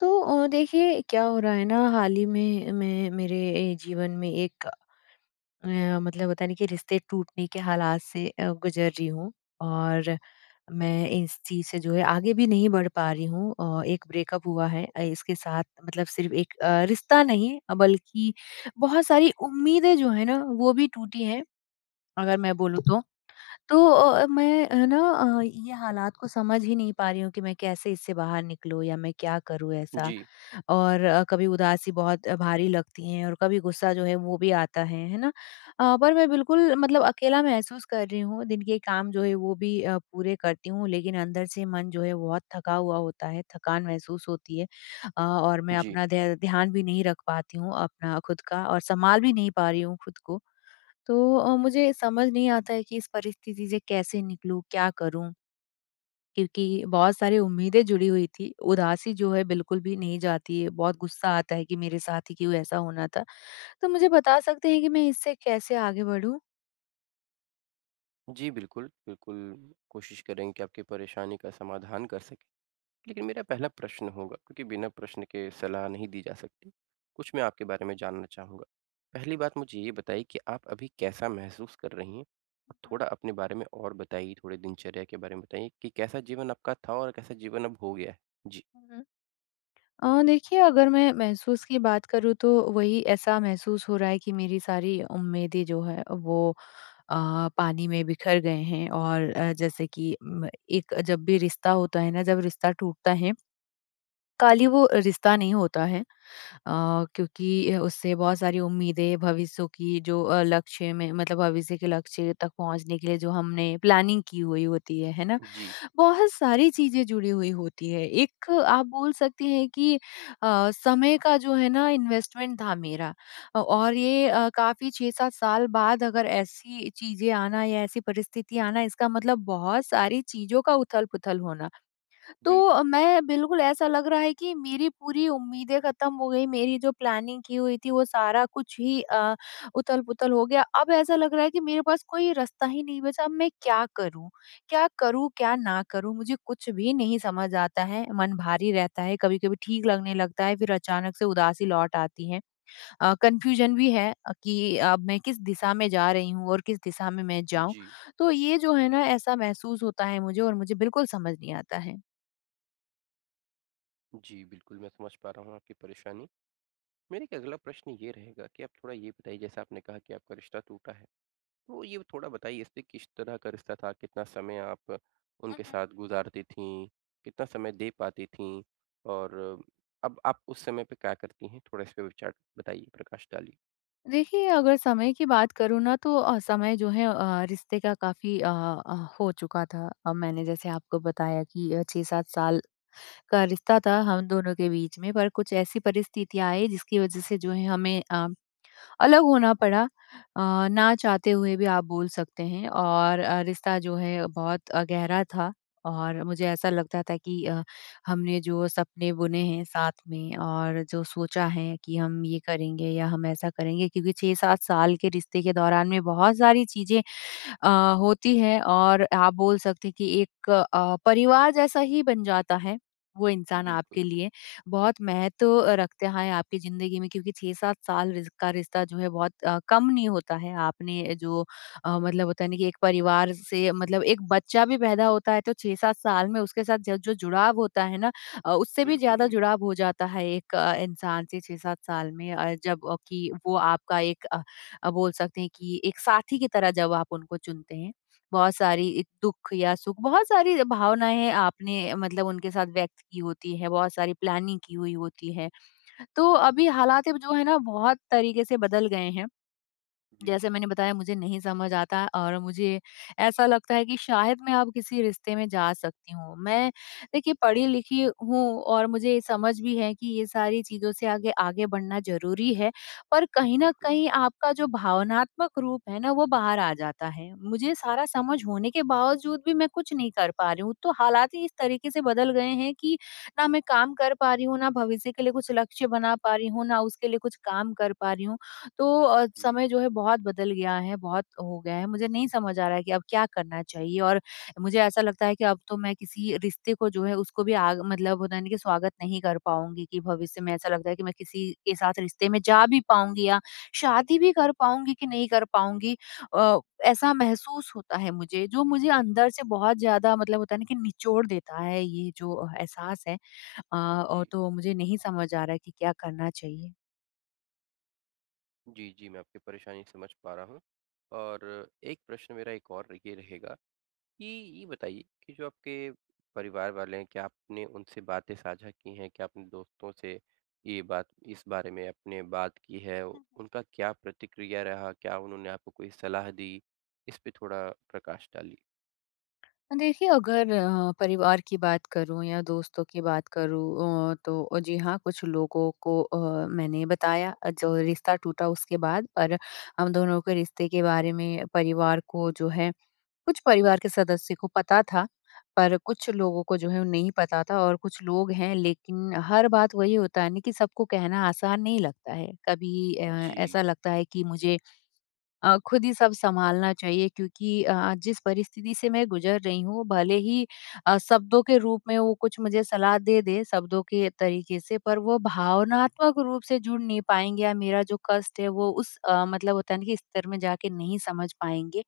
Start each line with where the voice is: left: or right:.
left: तो अ, देखिए क्या हो रहा है न हाल ही में मैं मेरे जीवन में एक अ, मतलब होता नहीं कि रिश्ते टूटने के हालात से गुजर रही हूँ। और मैं इस चीज़ से जो है आगे भी नहीं बढ़ पा रही हूँ। अ, एक ब्रेकअप हुआ है इसके साथ मतलब सिर्फ़ अ, एक रिश्ता नहीं बल्कि बहुत सारी उम्मीदें जो हैं न वो भी टूटी हैं। अगर मैं बोलूँ तो तो मैं है न अ, ये हालात को समझ ही नहीं पा रही हूँ कि मैं कैसे इससे बाहर निकलूँ या मैं क्या करूँ ऐसा?
right: जी।
left: और अ, कभी उदासी बहुत भारी लगती है, और कभी गुस्सा जो है वो भी आता है, है न? अ, पर मैं बिल्कुल मतलब अकेला महसूस कर रही हूँ दिन के काम जो है वो भी पूरे करती हूँ लेकिन अंदर से मन जो है बहुत थका हुआ होता है, थकान महसूस होती है। अ, और मैं
right: जी।
left: अपना ध्यान भी नहीं रख पाती हूँ अपना खुद का और सँभाल भी नहीं पा रही हूँ खुद को। तो अ, मुझे समझ नहीं आता है कि इस परिस्थिति से कैसे निकलूँ? क्या करूँ? क्योंकि बहुत सारी उम्मीदें जुड़ी हुई थी। उदासी जो है बिल्कुल भी नहीं जाती है, बहुत गुस्सा आता है कि मेरे साथ ही क्यों ऐसा होना था? तो मुझे बता सकते हैं कि मैं इससे कैसे आगे बढ़ूँ?
right: जी, बिल्कुल। बिल्कुल, कोशिश करेंगे कि आपकी परेशानी का समाधान कर सकें। लेकिन मेरा पहला प्रश्न होगा, क्योंकि बिना प्रश्न के सलाह नहीं दी जा सकती, कुछ मैं आपके बारे में जानना चाहूँगा। पहली बात मुझे ये बताइए कि आप अभी कैसा महसूस कर रही हैं। और
left: हुँ।
right: थोड़ा अपने बारे में और बताइए, थोड़े दिनचर्या के बारे में बताइए कि कैसा जीवन आपका था और कैसा जीवन अब हो गया है? जी।
left: हुँ, हुँ। अ, देखिए अगर मैं महसूस की बात करूँ तो वही ऐसा महसूस हो रहा है कि मेरी सारी उम्मीदें जो हैं, वो अ, पानी में बिखर गए हैं और अ, जैसे कि म एक जब भी रिश्ता होता है ना जब रिश्ता टूटता है काली वो रिश्ता नहीं होता है अ, क्योंकि उससे बहुत सारी उम्मीदें, भविष्यों की जो अ, लक्ष्य में मतलब भविष्य के लक्ष्य तक पहुँचने के लिए जो हमने प्लानिंग की हुई होती है, है ना?
right: जी।
left: बहुत सारी चीजें जुड़ी हुई होती हैं एक आप बोल सकती हैं कि अ, समय का जो है ना इन्वेस्टमेंट था मेरा। अ, और ये अ, काफ़ी 6-7 साल बाद अगर ऐसी चीजें आना या ऐसी परिस्थिति आना इसका मतलब बहुत सारी चीज़ों का उथल-पुथल होना।
right: बिल्कुल।
left: तो, मैं बिल्कुल ऐसा लग रहा है कि मेरी पूरी उम्मीदें ख़त्म हो गई, मेरी जो प्लानिंग की हुई थी वो सारा कुछ ही अ, उथल-पुथल हो गया। अब ऐसा लग रहा है कि मेरे पास कोई रास्ता ही नहीं बचा, अब मैं क्या करूँ क्या करूँ, क्या ना करूँ? मुझे कुछ भी नहीं समझ आता है मन भारी रहता है, कभी-कभी ठीक लगने लगता है फिर अचानक से उदासी लौट आती हैं। अ, कन्फ्यूज़न भी है अ, कि अब मैं किस दिशा में जा रही हूँ और किस दिशा में मैं जाऊँ?
right: जी।
left: तो ये जो है ना ऐसा महसूस होता है मुझे और मुझे बिल्कुल समझ नहीं आता है।
right: जी, बिल्कुल मैं समझ पा रहा हूँ आपकी परेशानी। मेरा एक अगला प्रश्न ये रहेगा कि आप थोड़ा ये बताइए जैसा आपने कहा कि आपका रिश्ता टूटा है। तो ये थोड़ा बताइए इसमें किस तरह का रिश्ता था, कितना समय आप
left: हुँ,
right: उनके
left: हुँ।
right: साथ गुज़ारती थीं, कितना समय दे पाती थीं और अब आप उस समय पे क्या करती हैं? थोड़ा इस पे विचार बताइए, प्रकाश डालिए।
left: देखिए, अगर समय की बात करूँ ना तो अ, समय जो है अ, रिश्ते का काफ़ी अ अ, हो चुका था। अब मैंने जैसे आपको बताया कि अ, 6-7 साल का रिश्ता था हम दोनों के बीच में पर कुछ ऐसी परिस्थितियाँ आई जिसकी वज़ह से जो है हमें अ, अलग होना पड़ा अ, ना चाहते हुए भी आप बोल सकते हैं। और अ, रिश्ता जो है बहुत अ, गहरा था और मुझे ऐसा लगता था कि अ, हमने जो सपने बुने हैं साथ में और जो सोचा है कि हम ये करेंगे या हम ऐसा करेंगे। क्योंकि 6-7 साल के रिश्ते के दौरान में बहुत सारी चीजें अ, होती हैं और आप बोल सकते हैं कि एक अ, परिवार जैसा ही बन जाता है, वो इंसान
right: बिल्कुल।
left: आपके लिए। बहुत महत्व रखता है आपकी ज़िंदगी में क्योंकि 6-7 साल रि का रिश्ता जो है बहुत अ, कम नहीं होता है। आपने जो अ, मतलब होता है ना कि एक परिवार से मतलब एक बच्चा भी पैदा होता है तो 6-7 साल में उसके साथ ज जो जुड़ाव होता है ना अ, उससे भी
right: बिल्कुल,
left: ज़्यादा
right: बिल्कुल।
left: जुड़ाव हो जाता है एक अ, इंसान से 6-7 साल में। अ, जबकि वो आपका एक अ अ, बोल सकते हैं कि एक साथी की तरह जब आप उनको चुनते हैं बहुत सारी दुःख या सुख, बहुत सारी भावनाएँ है आपने मतलब उनके साथ व्यक्त की होती हैं, बहुत सारी प्लानिंग की हुई होती है। तो अभी हालाते जो है ना बहुत तरीके से बदल गए हैं।
right: जी।
left: जैसे मैंने बताया मुझे नहीं समझ आता है और मुझे ऐसा लगता है कि शायद मैं अब किसी रिश्ते में जा सकती हूँ। मैं देखिए, पढ़ी-लिखी हूँ और मुझे समझ भी है कि ये सारी चीज़ों से आगे आगे बढ़ना ज़रूरी है। पर कहीं न
right: बिल्कुल।
left: कहीं आपका जो भावनात्मक रूप है ना वो बाहर आ जाता है, मुझे सारा समझ होने के बावज़ूद भी मैं कुछ नहीं कर पा रही हूँ। तो हालात ही इस तरीके से बदल गए हैं कि ना मैं काम कर पा रही हूँ, ना भविष्य के लिए कुछ लक्ष्य बना पा रही हूँ, ना उसके लिए कुछ काम कर पा रही हूँ। तो अ,
right: जी।
left: समय जो है बहुत बदल गया है बहुत हो गया है। मुझे नहीं समझ आ रहा है कि अब क्या करना चाहिए? और मुझे ऐसा लगता है कि अब तो मैं किसी रिश्ते को जो है उसको भी आग मतलब होता है ना स्वागत नहीं कर पाऊँगी कि भविष्य में ऐसा लगता है कि मैं किसी के साथ रिश्ते में जा भी पाऊँगी या शादी भी कर पाऊँगी कि नहीं कर पाऊँगी? अ, ऐसा महसूस होता है मुझे, जो मुझे अंदर से बहुत ज़्यादा मतलब होता है ना कि निचोड़ देता है ये जो एहसास है। अ, और
right: जी।
left: तो मुझे नहीं समझ आ रहा है कि क्या करना चाहिए?
right: जी, जी, मैं आपकी परेशानी समझ पा रहा हूँ, और एक प्रश्न मेरा एक और ये रहेगा, कि ये बताइए कि जो आपके परिवार वाले क्या आपने उनसे बातें साझा की हैं? क्या अपने दोस्तों से ये बात इस बारे में आपने बात की है? उनका क्या प्रतिक्रिया रहा? क्या उन्होंने आपको कोई सलाह दी? इस पे थोड़ा प्रकाश डालिए।
left: हाँ देखिए, अगर ह परिवार की बात करूँ या दोस्तों की बात करूँ अ, तो जी हाँ कुछ लोगों को अ, मैंने बताया जो रिश्ता टूटा उसके बाद। पर हम दोनों के रिश्ते के बारे में परिवार को जो है कुछ परिवार के सदस्य को पता था। पर कुछ लोगों को जो है वो नहीं पता था और कुछ लोग हैं लेकिन हर बात वही होता है ना कि सबको कहना आसान नहीं लगता है। कभी अ,
right: जी।
left: ऐसा लगता है कि मुझे अ, खुद ही सब संभालना चाहिए क्योंकि अ, जिस परिस्थिति से मैं गुज़र रही हूँ भले ही अ, शब्दों के रूप में हो कुछ मुझे सलाह दे-दे शब्दों के तरीके से पर वो भावनात्मक रूप से जुड़ नहीं पाएँगे या मेरा जो कष्ट है वो उस अ, मतलब होता है ना कि स्तर में जा के नहीं समझ पाएँगे।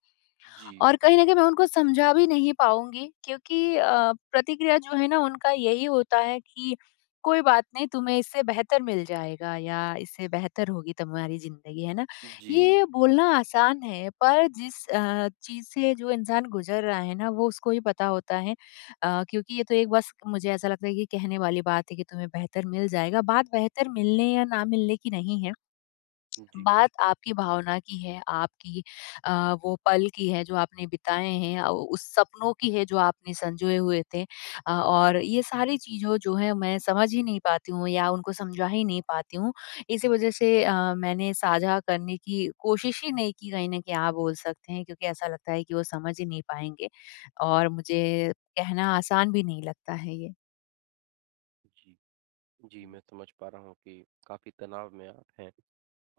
right: जी।
left: और कहीं न कहीं मैं उनको समझा भी नहीं पाऊँगी क्योंकि अ, प्रतिक्रिया जो है ना उनका यही होता है कि कोई बात नहीं तुम्हें इससे बेहतर मिल जाएगा या इससे बेहतर होगी तुम्हारी ज़िंदगी है ना।
right: जी।
left: ये बोलना आसान है पर जिस अ, चीज़ से जो इंसान गुज़र रहा है ना वो उसको ही पता होता है। अ, क्योंकि ये तो एक बस मुझे ऐसा लगता है कि कहने वाली बात है कि तुम्हें बेहतर मिल जाएगा बात बेहतर मिलने या ना मिलने की नहीं है।
right: हुँ जी।
left: बात आपकी भावना की है आपकी अ, वो पल की है जो आपने बिताए हैं या उस सपनों की है जो आपने सँजोए हुए थे अ, और ये सारी चीजों जो हैं मैं समझ ही नहीं पाती हूँ या उनको समझा ही नहीं पाती हूँ। इसी वजह से अ, मैंने साझा करने की कोशिश ही नहीं की कहीं ना क्या बोल सकते हैं क्योंकि ऐसा लगता है कि वो समझ ही नहीं पाएँगे, और मुझे कहना आसान भी नहीं लगता है ये।
right: जी, जी मैं समझ पा रहा हूँ कि काफ़ी तनाव में आप हैं।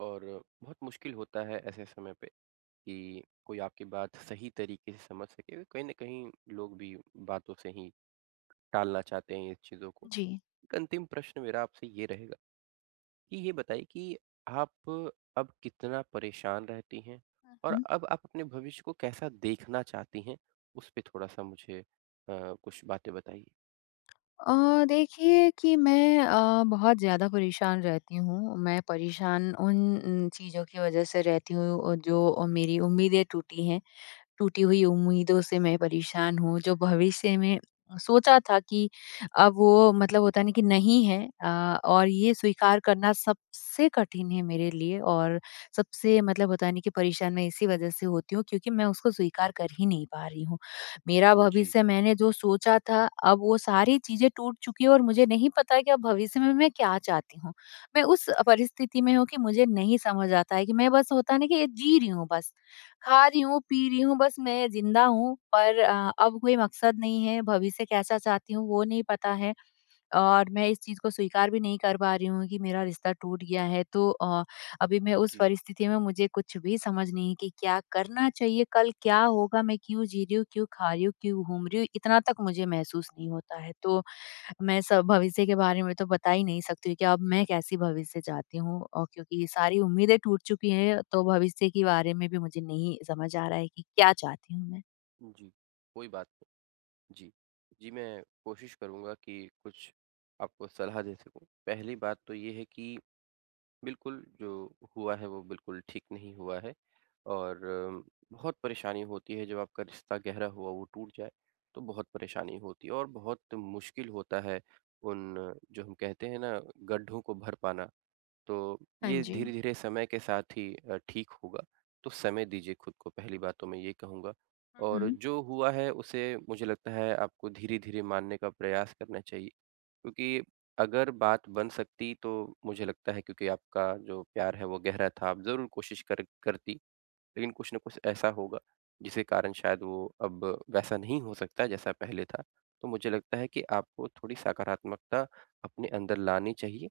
right: और बहुत मुश्किल होता है ऐसे समय पे कि कोई आपकी बात सही तरीके से समझ सके। कहीं न कहीं लोग भी बातों से ही टालना चाहते हैं इस चीज़ों को।
left: जी।
right: अंतिम प्रश्न मेरा आपसे ये रहेगा, कि ये बताइए कि आप अब कितना परेशान रहती हैं
left: हुँ,
right: और
left: हुँ।
right: अब आप अपने भविष्य को कैसा देखना चाहती हैं, उसपे थोड़ा-सा मुझे अ, कुछ बातें बताइए?
left: अ, देखिए कि मैं अ, बहुत ज़्यादा परेशान रहती हूँ, मैं परेशान उन उन चीज़ों की वजह से रहती हूँ जो मेरी उम्मीदें टूटी हैं। टूटी हुई उम्मीदों से मैं परेशान हूँ, जो भविष्य में सोचा था कि अ, वो मतलब होता है ना कि नहीं है अ, और ये स्वीकार करना सबसे कठिन है मेरे लिए। और सबसे मतलब होता है ना कि परेशान मैं इसी वजह से होती हूँ क्योंकि मैं उसको स्वीकार कर ही नहीं पा रही हूँ। मेरा
right: जी।
left: भविष्य मैंने जो सोचा था अब वो सारी चीज़ें टूट चुकी है और मुझे नहीं पता कि अब भविष्य में मैं क्या चाहती हूँ? मैं उस परिस्थिति में हूँ कि मुझे नहीं समझ आता है कि मैं बस होता है ना कि एक जी रही हूँ बस खा रही हूँ पी रही हूँ बस मैं ज़िंदा हूँ पर अ अब कोई मकसद नहीं है, भविष्य कैसा चाहती हूँ वो नहीं पता है। और मैं इस चीज़ को स्वीकार भी नहीं कर पा रही हूँ कि मेरा रिश्ता टूट गया है तो अ, अभी मैं उस
right: जी।
left: परिस्थिति में मुझे कुछ भी समझ नहीं कि क्या करना चाहिए? कल क्या होगा? मैं क्यों जी रही हूँ, क्यों खा रही हूँ, क्यों घूम रही हूँ? इतना तक मुझे महसूस नहीं होता है तो, मैं स भविष्य के बारे में तो बता ही नहीं सकती हूँ कि अब मैं कैसी भविष्य चाहती हूँ और क्योंकि ये सारी उम्मीदें टूट चुकी हैं तो भविष्य के बारे में भी मुझे नहीं समझ आ रहा है कि क्या चाहती हूँ मैं?
right: उ, जी, कोई बात नहीं। जी, जी मैं कोशिश करूँगा कि कुछ आपको सलाह दे सकूँ। पहली बात तो ये है कि, बिल्कुल जो हुआ है वो बिल्कुल ठीक नहीं हुआ है, और बहुत परेशानी होती है जब आपका रिश्ता गहरा हुआ वो टूट जाए। तो बहुत परेशानी होती है और बहुत मुश्किल होता है उन जो हम कहते हैं ना गड्ढों को भर पाना। तो
left: हाँ
right: ये
left: जी।
right: धीरे-धीरे समय के साथ ही अ, ठीक होगा। तो समय दीजिए खुद को पहली बात तो मैं ये कहूँगा।
left: हुँ,
right: और
left: हुँ।
right: जो हुआ है उसे मुझे लगता है आपको धीरे-धीरे मानने का प्रयास करना चाहिए। क्योंकि अगर बात बन सकती तो मुझे लगता है क्योंकि आपका जो प्यार है वो गहरा था आप ज़रूर कोशिश कर करती। लेकिन कुछ न कुछ ऐसा होगा जिसके कारण शायद वो अब वैसा नहीं हो सकता जैसा पहले था। तो मुझे लगता है कि आपको थोड़ी सकारात्मकता अपने अंदर लानी चाहिए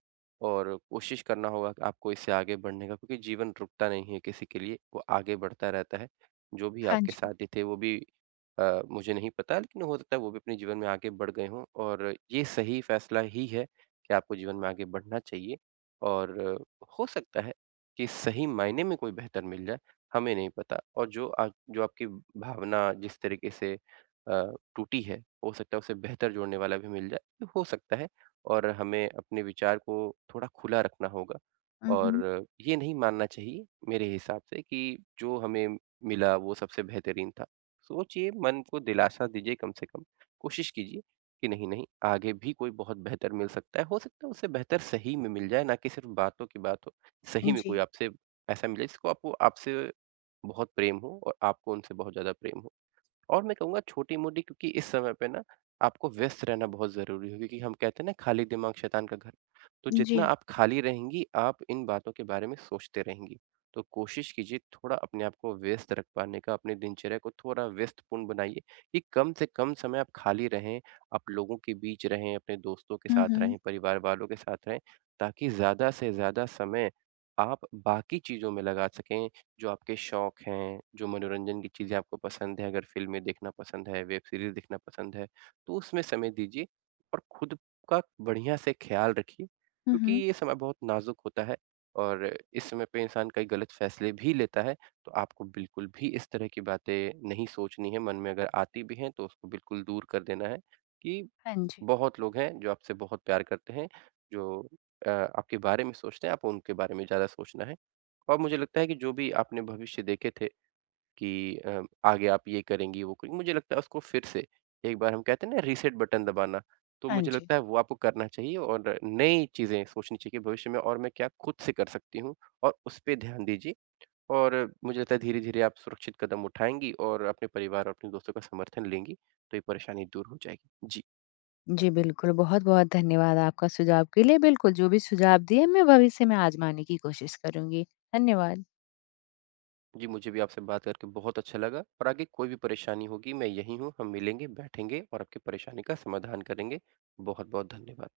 right: और कोशिश करना होगा कि आपको इससे आगे बढ़ने का क्योंकि जीवन रुकता नहीं है किसी के लिए, वो आगे बढ़ता रहता है। जो भी
left: हाँ जी।
right: साथी थे वो भी अ, मुझे नहीं पता लेकिन हो सकता है वो भी अपने जीवन में आगे बढ़ गए हों और ये सही फैसला ही है कि आपको जीवन में आगे बढ़ना चाहिए। और, हो सकता है कि सही मायने में कोई बेहतर मिल जाए हमें नहीं पता। और जो अ, जो आपकी भावना जिस तरीक़े से अ, टूटी है हो सकता है उसे बेहतर जोड़ने वाला भी मिल जाए। हो सकता है और हमें अपने विचार को थोड़ा खुला रखना होगा।
left: हुँ, हुँ।
right: और, ये नहीं मानना चाहिए मेरे हिसाब से कि जो हमें मिला वो सबसे बेहतरीन था सोचिए मन को दिलासा दीजिए कम से कम कोशिश कीजिए कि नहीं-नहीं आगे भी कोई बहुत बेहतर मिल सकता है। हो सकता है उससे बेहतर सही में मिल जाए ना कि सिर्फ़ बातों की बातों। सही में कोई
left: जी।
right: आपसे ऐसा मिले जिसको आपको आपसे बहुत प्रेम हो और आपको उनसे बहुत ज़्यादा प्रेम हो। और मैं कहूँगा छोटी-मोटी क्योंकि इस समय पे ना आपको व्यस्त रहना बहुत ज़रूरी है क्योंकि हम कहते हैं न खाली दिमाग शैतान का घर। तो जितना
left: जी।
right: आप खाली रहेंगी आप इन बातों के बारे में सोचते रहेंगी। तो कोशिश कीजिए थोड़ा अपने को व्यस्त रख पाने का अपने दिनचर्या को थोड़ा व्यस्तपूर्ण बनाइए, कि कम से कम समय आप खाली रहें। आप लोगों के बीच रहें अपने दोस्तों के
left: हुँ,
right: साथ
left: हुँ।
right: रहें परिवार वालों के साथ रहें ताकि ज़्यादा से ज़्यादा समय आप बाकी चीज़ में लगा सकें जो आपके शौक हैं, जो मनोरंजन की चीज़ें आपको पसंद हैं अगर फ़िल्में देखना पसंद है, वेब सीरीज़ देखना पसंद है तो उसमें समय दीजिए और खुद का बढ़िया से ख्याल रखिए।
left: हुँ,
right: क्योंकि
left: हुँ।
right: ये समय बहुत नाज़ुक होता है और इस समय पे इंसान कई गलत फैसले भी लेता है तो आपको बिल्कुल भी इस तरह की बातें नहीं सोचनी है मन में अगर आती भी हैं तो उसको बिल्कुल दूर कर देना है कि
left: हाँ जी।
right: बहुत लोग हैं जो आपसे बहुत प्यार करते हैं। जो अ, आपके बारे में सोचते हैं आप उनके बारे में ज़्यादा सोचना है। और मुझे लगता है कि जो भी आपने भविष्य देखे थे कि अ, आगे आप ये करेंगी वो करेंगी। मुझे लगता है उसको फिर से एक बार हम कहते हैं ना रीसेट बटन दबाना। तो
left: हाँ
right: मुझे
left: जी।
right: लगता है वो आपको करना चाहिए और नई चीज़ें सोचनी चाहिए कि भविष्य में और मैं क्या खुद से कर सकती हूँ? और उसपे ध्यान दीजिए। और मुझे लगता है धीरे-धीरे आप सुरक्षित कदम उठाएँगी और अपने परिवार और अपने दोस्तों का समर्थन लेंगी। तो ये परेशानी दूर हो जाएगी। जी।
left: जी, बिल्कुल। बहुत-बहुत धन्यवाद आपका सुझाव के लिए, बिल्कुल जो भी सुझाव दिए मैं भविष्य में आजमाने की कोशिश करूँगी। धन्यवाद।
right: जी, मुझे भी आपसे बात करके बहुत अच्छा लगा और आगे कोई भी परेशानी होगी मैं यहीं हूँ, हम मिलेंगे, बैठेंगे और आपकी परेशानी का समाधान करेंगे। बहुत-बहुत धन्यवाद।